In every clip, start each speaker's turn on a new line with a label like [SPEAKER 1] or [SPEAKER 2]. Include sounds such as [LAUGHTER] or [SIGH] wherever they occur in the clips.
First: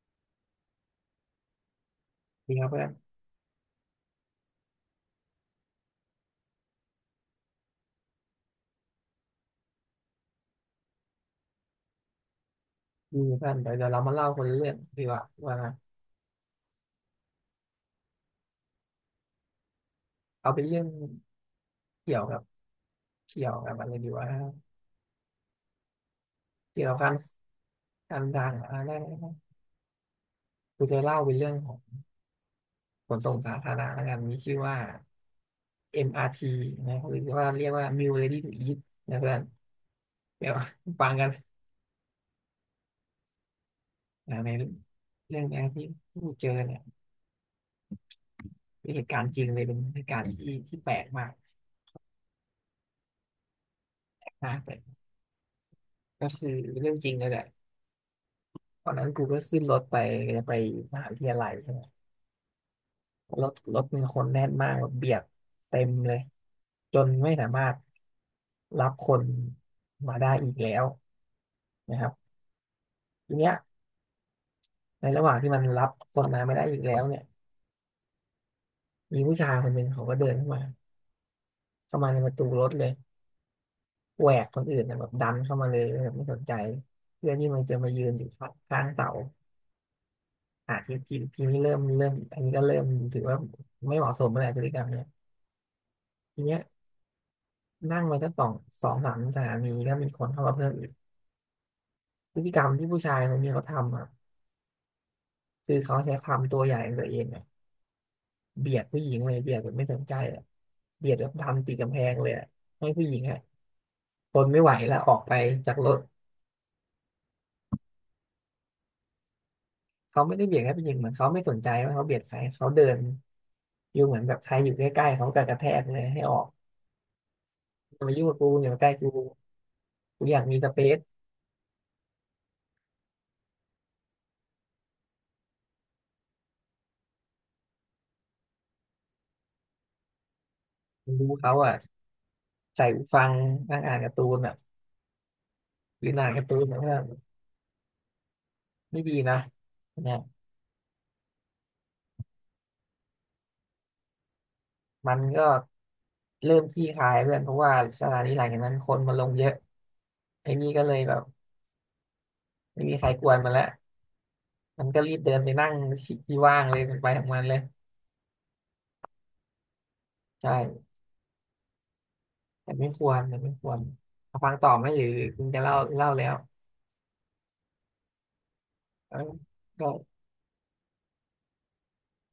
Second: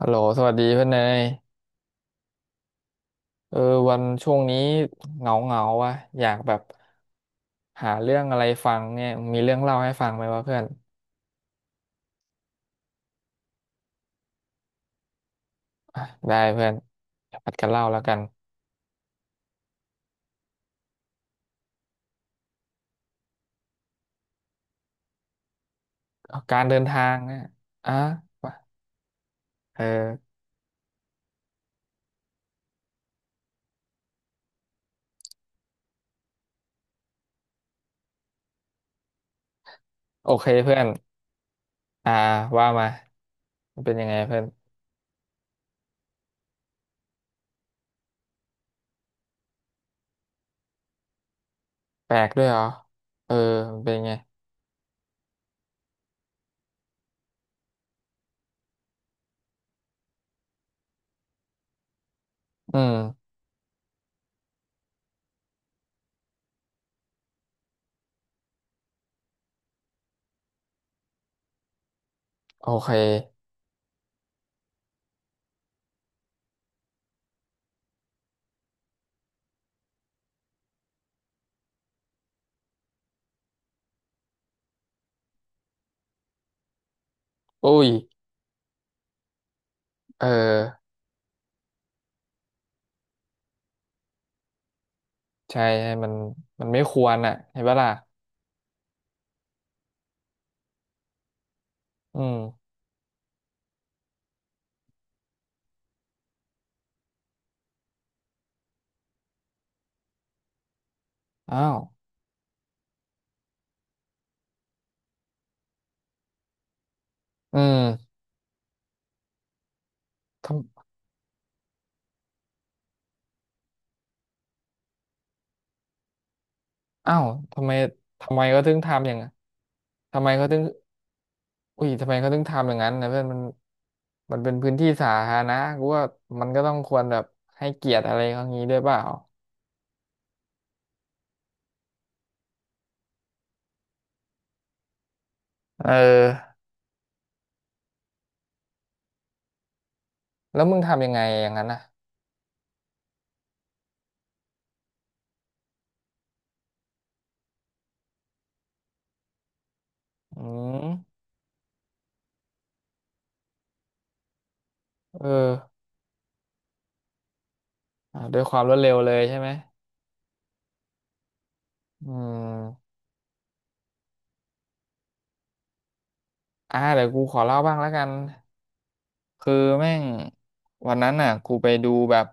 [SPEAKER 1] ฮัลโหลสวัสดีเพื่อนเนย
[SPEAKER 2] มีครับเพื่อน
[SPEAKER 1] เออวันช่วงนี้เหงาเหงาวะอยากแบบหาเรื่องอะไรฟังเนี่ยมีเรื่องเล่าให้ฟังไหมวะเพื่อน
[SPEAKER 2] มีเพื่อนเดี๋ยวเดี๋ยวเรามาเล่าคนละเรื่องดีกว่าว่า
[SPEAKER 1] อ่ะได้เพื่อนเดี๋ยวผัดกันเล่าแล้วกัน
[SPEAKER 2] เอาเป็นเรื่องเกี่ยวกับเกี่ยวกับอะไรดีว่า
[SPEAKER 1] เอาการเดิ
[SPEAKER 2] เกี่
[SPEAKER 1] น
[SPEAKER 2] ยวกับ
[SPEAKER 1] ทา
[SPEAKER 2] กา
[SPEAKER 1] ง
[SPEAKER 2] ร
[SPEAKER 1] เนี่ยอ่ะ
[SPEAKER 2] การทา
[SPEAKER 1] ว่า
[SPEAKER 2] งได้ได้
[SPEAKER 1] เออ
[SPEAKER 2] กูจะเล่าเป็นเรื่องของขนส่งสาธารณะแล้วกันมีชื่อว่า MRT นะหรือว่าเรียกว่า Meal Ready to Eat นะเพื่อน
[SPEAKER 1] โอเค
[SPEAKER 2] เดี๋ยว
[SPEAKER 1] เพื่อน
[SPEAKER 2] ฟังกัน
[SPEAKER 1] อ่าว่ามามันเป็นยังไงเพื่อน
[SPEAKER 2] ในเรื่องแรกที่กูเจอเนี่ยเป็นเหตุการณ์จริงเลยเป็นเหตุการณ์ที่แปลกมาก
[SPEAKER 1] แปลกด้วยเหรอเออมันเป็นยังไง
[SPEAKER 2] นะแต่ก็คือเรื่องจริงเลยแหละตอนนั้นกูก็ขึ้นรถไปจะไปมหาวิทยาลัยใช่ไหม
[SPEAKER 1] อืม
[SPEAKER 2] รถมีคนแน่นมากแบบเบียดเต็มเลยจนไม่สามารถรับคนมาได้อีกแล้วนะครับ
[SPEAKER 1] โอเค
[SPEAKER 2] ทีเนี้ยในระหว่างที่มันรับคนมาไม่ได้อีกแล้วเนี่ยมีผู้ชายคนหนึ่งเขาก็เดินเข้ามาเข้ามาในประตูรถเลยแหวกคนอื่นนะแบบดันเข้ามาเลยแบบไม่สนใจเพื่อที่มัน
[SPEAKER 1] อุ้
[SPEAKER 2] จะ
[SPEAKER 1] ย
[SPEAKER 2] มายืนอยู่ข้างเสา
[SPEAKER 1] เออ
[SPEAKER 2] อ่ะทีทีทีนี้เริ่มเริ่มอันนี้ก็เริ่มถือว่าไม่เหมาะสมแล้วแหละพฤติกรรมเนี่ย
[SPEAKER 1] ใช่ใช่มัน
[SPEAKER 2] ทีเนี้ย
[SPEAKER 1] มันไม่ควรอ่ะเห็นปะล่ะ
[SPEAKER 2] นั่งมาสักสองสามสถานีก็มีคนเข้ามาเพิ่มอีก
[SPEAKER 1] อื
[SPEAKER 2] พ
[SPEAKER 1] ม
[SPEAKER 2] ฤติกรรมที่ผู้ชายคนนี้เขาทำอ่ะคือเขาใช้ความตัวใหญ่ของตัวเองอ่ะเบียดผู้หญิงเลยเบียดแบบไม่สนใจอ่ะเบียดแล้วทำ
[SPEAKER 1] อ้า
[SPEAKER 2] ติ
[SPEAKER 1] ว
[SPEAKER 2] ดกำแพงเลยอะให้ผู้หญิงอ่ะทนไม่ไหวแล้วออกไปจากรถ
[SPEAKER 1] อืม
[SPEAKER 2] เขาไม่ได้เบียดแค่ผู้หญิงเหมือนเขาไม่สนใจว่าเขาเบียดใครเขาเดินอยู่เหมือนแบบใครอยู่ใกล้ๆเขากระแทกเลยให้ออก
[SPEAKER 1] อ้าวทำไม
[SPEAKER 2] อย่ามายุ่ง
[SPEAKER 1] ทำ
[SPEAKER 2] กับ
[SPEAKER 1] ไม
[SPEAKER 2] กู
[SPEAKER 1] ก็
[SPEAKER 2] อ
[SPEAKER 1] ถึ
[SPEAKER 2] ย่า
[SPEAKER 1] ง
[SPEAKER 2] มาใกล้
[SPEAKER 1] ทำอ
[SPEAKER 2] กู
[SPEAKER 1] ย่างทำ
[SPEAKER 2] กู
[SPEAKER 1] ไม
[SPEAKER 2] อยาก
[SPEAKER 1] เขาถึ
[SPEAKER 2] มี
[SPEAKER 1] ง
[SPEAKER 2] สเปซ
[SPEAKER 1] อุ้ยทำไมเขาถึงทำอย่างนั้นนะเพื่อนมันมันเป็นพื้นที่สาธารณะกูว่ามันก็ต้องควรแบบให้เกียรติอะไรเขางี้ด้วยเปล่า
[SPEAKER 2] ดูเขาอ่ะใส่หูฟังนั่งอ่านการ์ตูนแบบ
[SPEAKER 1] เ
[SPEAKER 2] หรืออ่านการ์
[SPEAKER 1] ออ
[SPEAKER 2] ตูนแบบว่าไม่ดีนะนะ
[SPEAKER 1] แล้วมึงทำยังไงอย่างนั้นน่ะ
[SPEAKER 2] มันก็เริ่มขี้คายเพื่อนเพราะว่าสถานทีหลังจากนั้นคนมาลงเยอะ
[SPEAKER 1] อื
[SPEAKER 2] ไอ้นี่ก็เลยแบ
[SPEAKER 1] ม
[SPEAKER 2] บไม่มีใครกวนมันแล้วมันก็รีบ
[SPEAKER 1] เอ
[SPEAKER 2] เดินไปนั่
[SPEAKER 1] อ
[SPEAKER 2] งที่ว่างเลยมันไปของมันเลย
[SPEAKER 1] อ่ะด้วยความรวดเร็วเลยใช่ไหม
[SPEAKER 2] ใช่
[SPEAKER 1] อื
[SPEAKER 2] แต่ไม่
[SPEAKER 1] ม
[SPEAKER 2] ควรแต่ไม่ควรเอาฟังต่อไหมหรือคุณจะเล่าเล่าแล้ว
[SPEAKER 1] อ่าเดี๋ยวกูขอเล่าบ้างแล้วกัน
[SPEAKER 2] เออ
[SPEAKER 1] คือ
[SPEAKER 2] ก็
[SPEAKER 1] แม่งวันนั้นน่ะกูไปดูแบบ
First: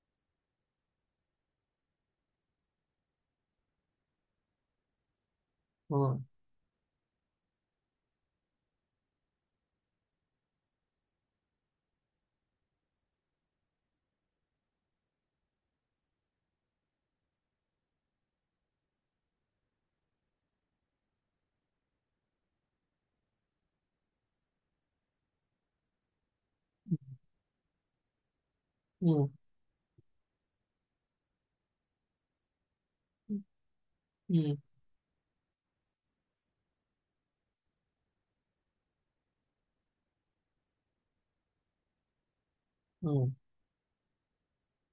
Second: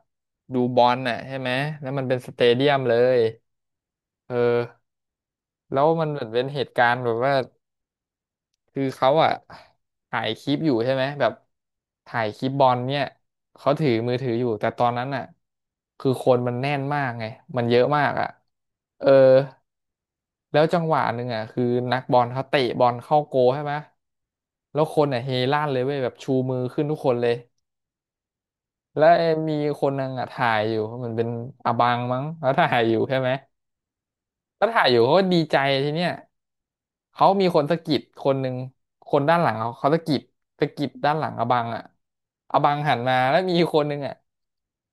[SPEAKER 1] ดูบอลน่ะใช่ไหมแล้วมันเป็นสเตเดียมเลยเออแล้ว
[SPEAKER 2] อื
[SPEAKER 1] มันเหมือน
[SPEAKER 2] ม
[SPEAKER 1] เป็นเหตุการณ์แบบว่า คือเขาอ่ะถ่ายคลิปอยู่ใช่ไหมแบบถ่ายคลิปบอลเนี่ยเขาถือมือถืออยู่แต่ตอนนั้นอ่ะคือคนมันแน่นมากไงมันเยอะมากอ่ะเออแล้วจังหวะหนึ่งอ่ะคือนักบอลเขาเตะบอลเข้าโกลใช่ไหมแล้วคนอ่ะเฮลั่นเลยเว้ยแบบชูมือขึ้นทุกคนเลยแล้
[SPEAKER 2] อื
[SPEAKER 1] ว
[SPEAKER 2] ม
[SPEAKER 1] มีคนนึงอ่ะถ่ายอยู่มันเป็นอบังมั้งแล้วถ่ายอยู่ใช่ไหม
[SPEAKER 2] อื
[SPEAKER 1] ก็
[SPEAKER 2] ม
[SPEAKER 1] ถ่ายอยู่เขาก็ดีใจทีเนี้ยเขามีคนสะกิดคนหนึ่งคนด้านหลังเขาเขาสะกิดด้านหลังอบังอ่ะอบังหัน
[SPEAKER 2] อื
[SPEAKER 1] มาแล้ว
[SPEAKER 2] ม
[SPEAKER 1] มีคนหนึ่งอ่ะ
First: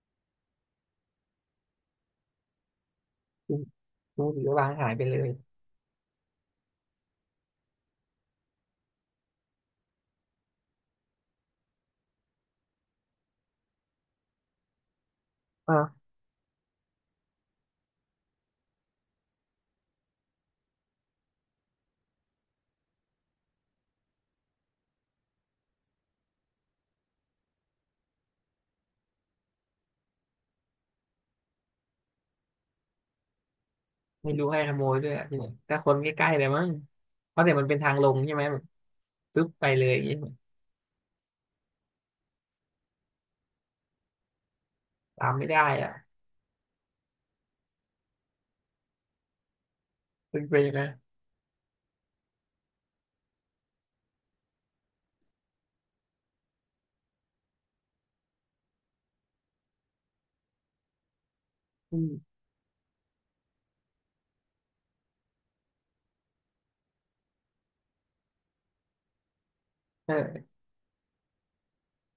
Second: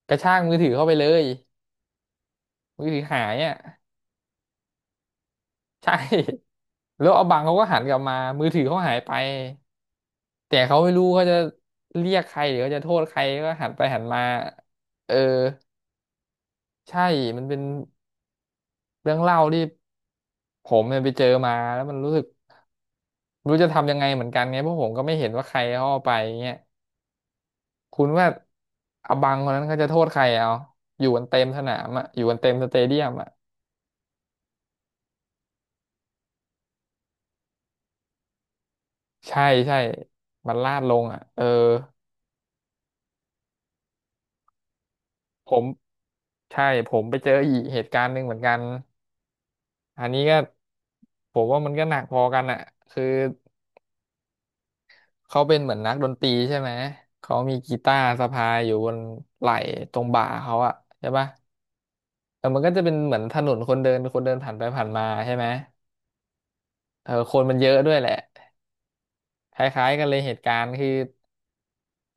[SPEAKER 1] กระชากมือถือเข้าไปเลยมือถือหายอ่ะ
[SPEAKER 2] คุณคุณถือว่าวางหายไปเลย
[SPEAKER 1] [LAUGHS] ใช่แล้วอบังเขาก็หันกลับมามือถือเขาหายไปแต่เขาไม่รู้เขาจะเรียกใครหรือเขาจะโทษใครก็หันไปหันมาเออ
[SPEAKER 2] อ่า
[SPEAKER 1] ใช่มันเป็นเรื่องเล่าที่ผมเนี่ยไปเจอมาแล้วมันรู้สึก ไม่รู้จะทำยังไงเหมือนกันไงเพราะผมก็ไม่เห็นว่าใครเขาเอาไปเงี้ยคุณว่าอบังคนนั้นเขาจะโทษใครเอาอยู่กันเต็มสนามอ่ะอยู่กันเต็มสเตเดียมอ่ะ
[SPEAKER 2] ไม่รู้ให้ขโมยด้วยอะที่ไหนแต่คนใกล้ๆเลยมั้งเพราะแต่มันเป็นทางลงใช่ไหมแบบ
[SPEAKER 1] ใช่
[SPEAKER 2] ปึ๊บไป
[SPEAKER 1] ใช่
[SPEAKER 2] เลยอย่างงี้
[SPEAKER 1] มันลาดลงอ่ะเออ
[SPEAKER 2] ตามไม่
[SPEAKER 1] ผ
[SPEAKER 2] ได้
[SPEAKER 1] ม
[SPEAKER 2] อ่ะ
[SPEAKER 1] ใช่ผมไปเจออีกเหตุการณ์หนึ่งเหมือนกันอันนี้ก็
[SPEAKER 2] เป็นไปนะ
[SPEAKER 1] ผมว่ามันก็หนักพอกันอ่ะคือเขาเป็นเหมือนนักดนตรีใช่ไหมเขามีกีตาร์สะพายอยู่บนไหล่ตรงบ่าเขาอ่ะใช่ปะ
[SPEAKER 2] อืม
[SPEAKER 1] แต่มันก็จะเป็นเหมือนถนนคนเดินคนเดินผ่านไปผ่านมาใช่ไหม เออคนมันเยอะด้วยแหละคล้ายๆกันเลยเหตุ
[SPEAKER 2] เออ
[SPEAKER 1] การณ์คือ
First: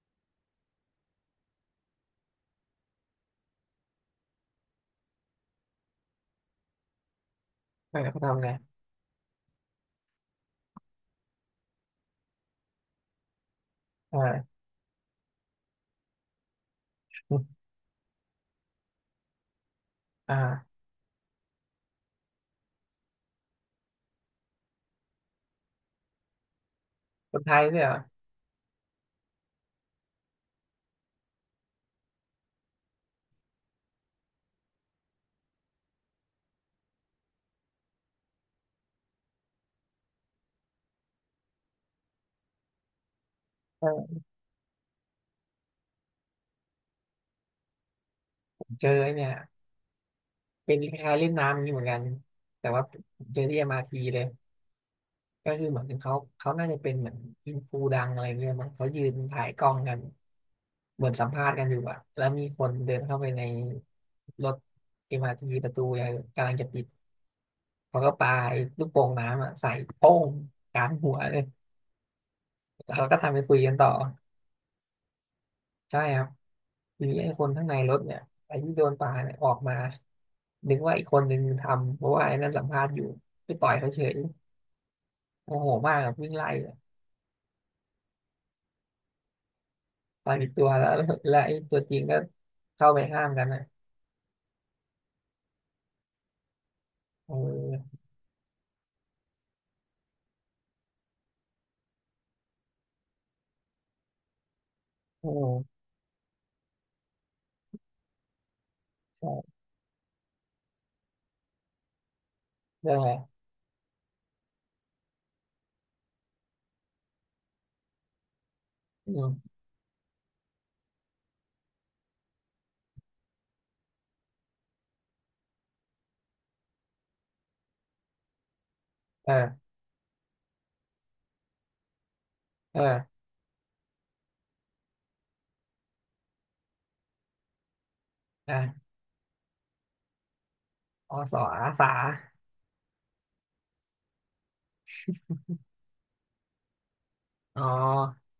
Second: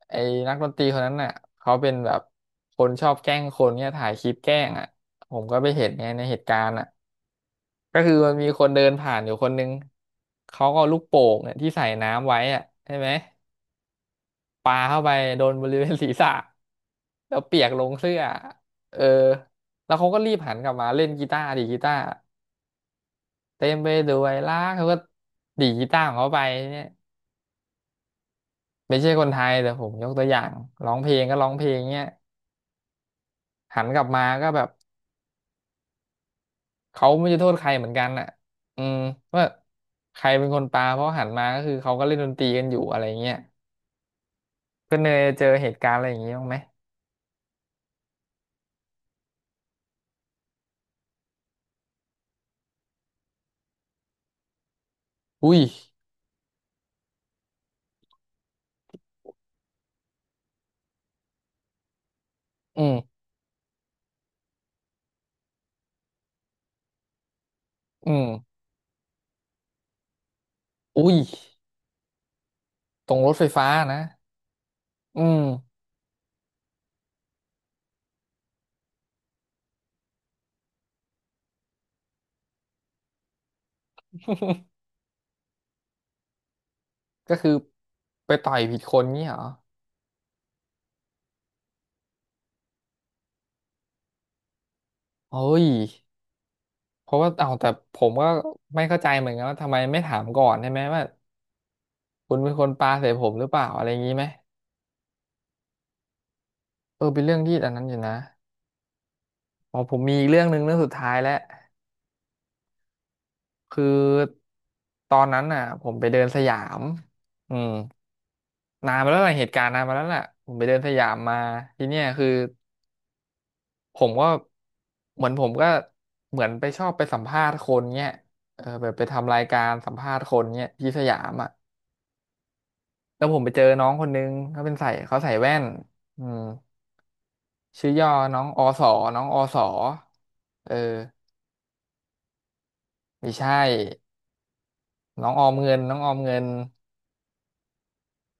[SPEAKER 1] ไอ้นักดนตรีคนนั้นน่ะเขาเป็นแบบคนชอบแกล้งคนเนี่ยถ่ายคลิปแกล้งอ่ะผมก็ไปเห็นไงในเหตุการณ์อ่ะ
[SPEAKER 2] เอ
[SPEAKER 1] ก็
[SPEAKER 2] อ
[SPEAKER 1] คือ
[SPEAKER 2] เขา
[SPEAKER 1] มัน
[SPEAKER 2] ทำ
[SPEAKER 1] มี
[SPEAKER 2] ไง
[SPEAKER 1] คนเดินผ่านอยู่คนนึงเขาก็เอาลูกโป่งเนี่ยที่ใส่น้ำไว้อ่ะใช่ไหม
[SPEAKER 2] อ่า
[SPEAKER 1] ปาเข้าไปโดนบริเวณศีรษะแล้วเปียกลงเสื้อเออแล้วเขาก็รีบหันกลั
[SPEAKER 2] อ่า
[SPEAKER 1] บมาเล่นกีตาร์ดีดกีตาร์เต็มไปด้วยรักเขาก็ดีดกีตาร์ของเขาไปเนี่ย
[SPEAKER 2] คนไทยเนี่ยเหรอ
[SPEAKER 1] ไม่ใช่คนไทยแต่ผมยกตัวอย่างร้องเพลงก็ร้องเพลงเนี้ยหันกลับมาก็แบบเขาไม่จะโทษใครเหมือนกันอ่ะอืมว่าใครเป็นคนปาเพราะหันมาก็คือเขาก็เล่นดนตรีกันอยู่อะไรเงี้ย
[SPEAKER 2] เออ
[SPEAKER 1] ก็เนยเจอเหตุการณ์อะไรอย่างงี้บ้างไหม
[SPEAKER 2] เจอไอ้เนี่ยเป็นคล้ายๆเล่นน้ำอย่างนี้เหมือนกันแต่ว่าเจอที่ MRT เลยก็
[SPEAKER 1] อุ้ย
[SPEAKER 2] คือเหมือนเขาน่าจะเป็นเหมือนอินฟูดังอะไรเงี้ยมั้งเขายืนถ่ายกล้องกันเหมือนสัมภาษณ์กันอยู่อะแล้วมีคน
[SPEAKER 1] อื
[SPEAKER 2] เดินเข้า
[SPEAKER 1] ม
[SPEAKER 2] ไปในรถ MRT ประตูอะไกำลังจะปิดเขาก็
[SPEAKER 1] อืม
[SPEAKER 2] ปาไอ้ลูกโป่งน้ำอะใส่โป้งกลาง
[SPEAKER 1] อุ้
[SPEAKER 2] หั
[SPEAKER 1] ย
[SPEAKER 2] วเลยแล้วเขา
[SPEAKER 1] ตร
[SPEAKER 2] ก็
[SPEAKER 1] งร
[SPEAKER 2] ทำ
[SPEAKER 1] ถ
[SPEAKER 2] ไป
[SPEAKER 1] ไฟ
[SPEAKER 2] คุย
[SPEAKER 1] ฟ้า
[SPEAKER 2] กันต่อ
[SPEAKER 1] นะอืม
[SPEAKER 2] ใช่ครับ หรือไอ้คนข้างในรถเนี่ยไอ้ที่โดนปาเนี่ยออกมานึกว่าอีกคนนึงทำเพราะว่าไอ้นั่นสัมภาษณ์อยู่ไปต่อยเขาเฉย
[SPEAKER 1] [LAUGHS]
[SPEAKER 2] โมโหมากกับวิ่งไล่อะ
[SPEAKER 1] ก็คือไปต่อยผิดคนงี้เหรอ
[SPEAKER 2] ต่อยผิดตัวแล้ว [LAUGHS] แล้วแล้วไอ้ตัวจริงก็เข้าไปห้ามกันนะ
[SPEAKER 1] เฮ้ยเพราะว่า
[SPEAKER 2] เ
[SPEAKER 1] เอาแต่
[SPEAKER 2] อ
[SPEAKER 1] ผ
[SPEAKER 2] อ
[SPEAKER 1] มก็ไม่เข้าใจเหมือนกันว่าทำไมไม่ถามก่อนใช่ไหมว่าคุณเป็นคนปาใส่ผมหรือเปล่าอะไรอย่างนี้ไหม
[SPEAKER 2] โอ้
[SPEAKER 1] เออเป็นเรื่องที่อันนั้นอยู่นะ
[SPEAKER 2] ใช่
[SPEAKER 1] อ๋อผมมีอีกเรื่องหนึ่งเรื่องสุดท้ายแล้ว
[SPEAKER 2] เรื่องอะไร
[SPEAKER 1] คือตอนนั้นน่ะผมไปเดินสยามอืมนานมา
[SPEAKER 2] อื
[SPEAKER 1] แล้วล่ะเห
[SPEAKER 2] ม
[SPEAKER 1] ตุการณ์นานมาแล้วล่ะผมไปเดินสยามมาทีเนี้ยคือผมก็เหมือนผมก็เหมือนไปชอบไปสัมภาษณ์คนเงี้ยเออแบบไป
[SPEAKER 2] เอ
[SPEAKER 1] ทำรายกา
[SPEAKER 2] อ
[SPEAKER 1] รสัมภาษณ์คนเงี้ยที่สยามอ่ะ
[SPEAKER 2] เออ
[SPEAKER 1] แล้วผมไปเจอน้องคนนึงเขาเป็นใส่เขาใส่แว่นอืมชื่อย่อน้อง
[SPEAKER 2] อ่ะ
[SPEAKER 1] อสอน้องอสอเออ
[SPEAKER 2] อสออาสา
[SPEAKER 1] ไม่ใช่ น้องออมเงินน้องออมเงิน
[SPEAKER 2] อ๋อ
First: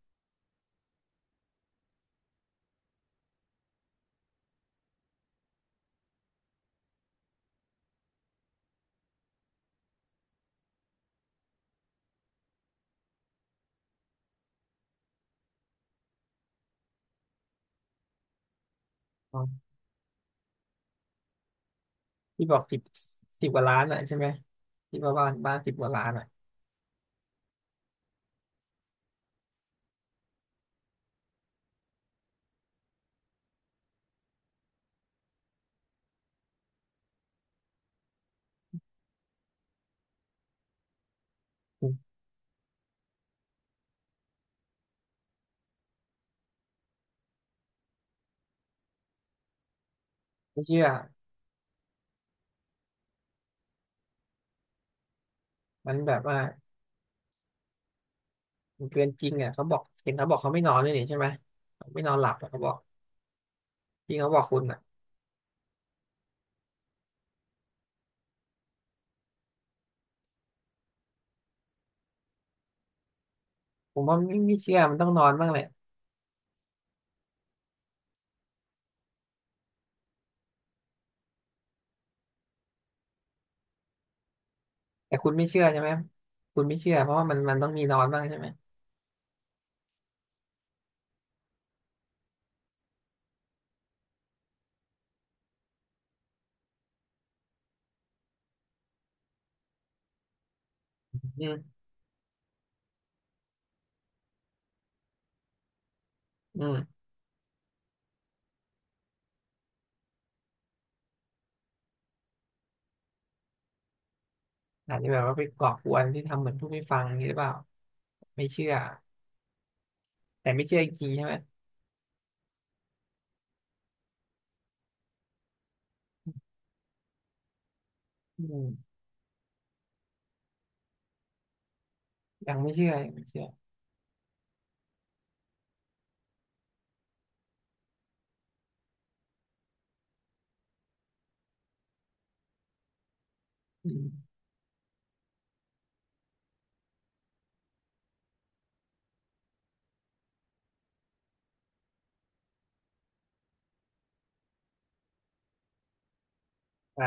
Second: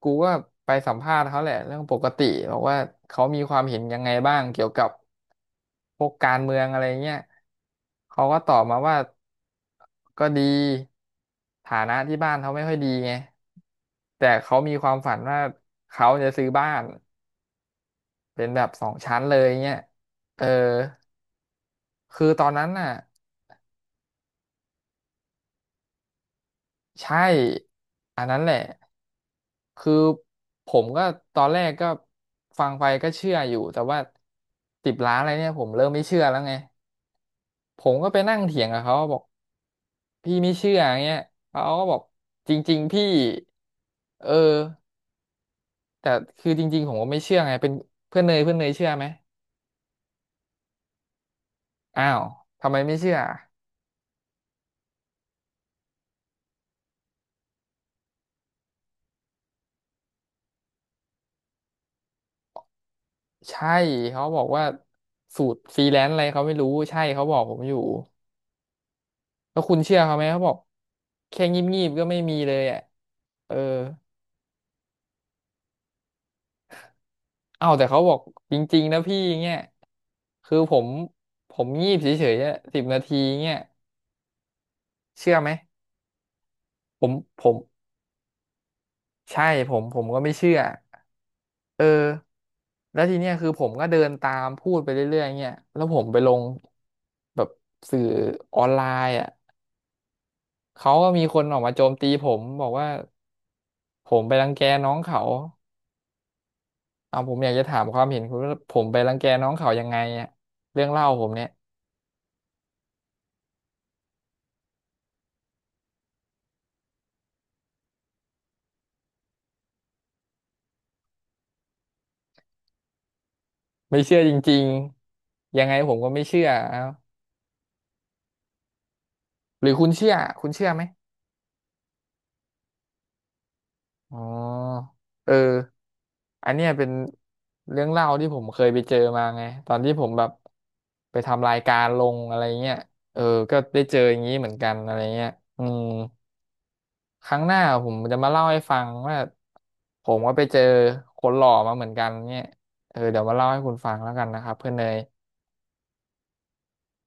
[SPEAKER 1] กูก็ไปสัมภาษณ์เขาแหละเรื่องปกติบอกว่าเขามีความเห็นยังไงบ้างเกี่ยวกับพวกการเมืองอะไรเงี้ยเขาก็ตอบมาว่าก็ดีฐานะที่บ้านเขาไม่ค่อยดีไงแต่เขามีความฝันว่าเขาจะซื้อบ้านเป็นแบบสองชั้นเล
[SPEAKER 2] อ๋
[SPEAKER 1] ย
[SPEAKER 2] อ
[SPEAKER 1] เงี้ยเออคือตอ
[SPEAKER 2] ที่
[SPEAKER 1] น
[SPEAKER 2] บอก
[SPEAKER 1] นั้น
[SPEAKER 2] สิบ
[SPEAKER 1] น่ะ
[SPEAKER 2] สิบกว่าล้านอ่ะใช่ไหมที่ว่าบ้านสิบกว่าล้านอ่ะ
[SPEAKER 1] ใช่อันนั้นแหละคือผมก็ตอนแรกก็ฟังไปก็เชื่ออยู่แต่ว่าสิบล้านอะไรเนี่ยผมเริ่มไม่เชื่อแล้วไงผมก็ไปนั่งเถียงกับเขาบอกพี่ไม่เชื่ออย่างเงี้ยเขาก็
[SPEAKER 2] อื
[SPEAKER 1] บอก
[SPEAKER 2] ม
[SPEAKER 1] จริงๆพี่เออแต่คือจริงๆผมก็ไม่เชื่อไงเป็นเพื่อนเนยเชื่อไหม
[SPEAKER 2] ไม่เชื่อ
[SPEAKER 1] อ้าวทำไมไม่เชื่อ
[SPEAKER 2] มันแบบว่า เกินจริงอ่ะเขาบอกเห็นเขาบอกเขาไม่นอนเลยนี่ใช่ไหมเขาไม่นอนหลับอะเขาบอก
[SPEAKER 1] ใช่
[SPEAKER 2] ที่
[SPEAKER 1] เขา
[SPEAKER 2] เขาบ
[SPEAKER 1] บ
[SPEAKER 2] อ
[SPEAKER 1] อ
[SPEAKER 2] ก
[SPEAKER 1] ก
[SPEAKER 2] คุ
[SPEAKER 1] ว่า
[SPEAKER 2] ณอ่ะ
[SPEAKER 1] สูตรฟรีแลนซ์อะไรเขาไม่รู้ใช่เขาบอกผมอยู่แล้วคุณเชื่อเขาไหมเขาบอก แค่งีบงีบก็ไม่มีเลยอ่ะเออ
[SPEAKER 2] ผมว่าไม่เชื่อมันต้องนอนบ้างแหละ
[SPEAKER 1] เอ้าแต่เขาบอกจริงๆนะพี่เงี้ยคือผมงีบเฉยๆอะ10 นาทีเงี้ย
[SPEAKER 2] แต่คุ
[SPEAKER 1] เชื่
[SPEAKER 2] ณ
[SPEAKER 1] อ
[SPEAKER 2] ไม่
[SPEAKER 1] ไหม
[SPEAKER 2] เชื่อใช่ไหมคุณไม่เชื่อ
[SPEAKER 1] ผ
[SPEAKER 2] เพ
[SPEAKER 1] ม
[SPEAKER 2] ราะว่ามัน
[SPEAKER 1] ผ
[SPEAKER 2] มั
[SPEAKER 1] ม
[SPEAKER 2] นต้องมีนอนบ้างใช่ไหม
[SPEAKER 1] ใช่ผมก็ไม่เชื่อเออแล้วทีเนี้ยคือผมก็เดินตามพูดไปเรื่อยๆเงี้ยแล้วผมไปลงแบบสื่อออนไลน์อ่ะเขาก็มีค
[SPEAKER 2] อื
[SPEAKER 1] นอ
[SPEAKER 2] ม
[SPEAKER 1] อกมาโจมตีผมบอกว่าผมไปรังแกน้องเขา
[SPEAKER 2] อืม
[SPEAKER 1] เอาผมอยากจะถามความเห็นคุณว่าผมไปรังแกน้องเขายังไงอ่ะเรื่องเล่าผมเนี่ย
[SPEAKER 2] อาจจะแบบว่าไปก่อกวนที่ทำเหมือนผู้ไม่ฟังอย่างนี้หรือเปล่าไม่เชื่อแต่ไม่เชื่อจริงๆใช่ไหม
[SPEAKER 1] ไม่เชื่อจริงๆยังไงผมก็ไม่เชื่อเอ้า
[SPEAKER 2] อืม
[SPEAKER 1] หรือคุณเชื่อไหม
[SPEAKER 2] ยังไม่เชื่อยังไม่เชื่อ
[SPEAKER 1] อ๋อเอออันเนี้ยเป็นเรื่องเล่าที่ผมเคยไปเจอมาไงตอนที่ผมแบบไปทำรายการลงอะไรเงี้ยเออก็ได้
[SPEAKER 2] อื
[SPEAKER 1] เจออย่างนี้
[SPEAKER 2] ม
[SPEAKER 1] เหมือนกันอะไรเงี้ยอืมครั้งหน้าผมจะมาเล่าให้ฟังว่าผมก็ไปเจอคนหล่อมาเหมือนกันเนี่ยเออเดี๋ยวมาเล่าให้คุณฟังแล้วกันนะครับเพื่อนเนย
[SPEAKER 2] ได้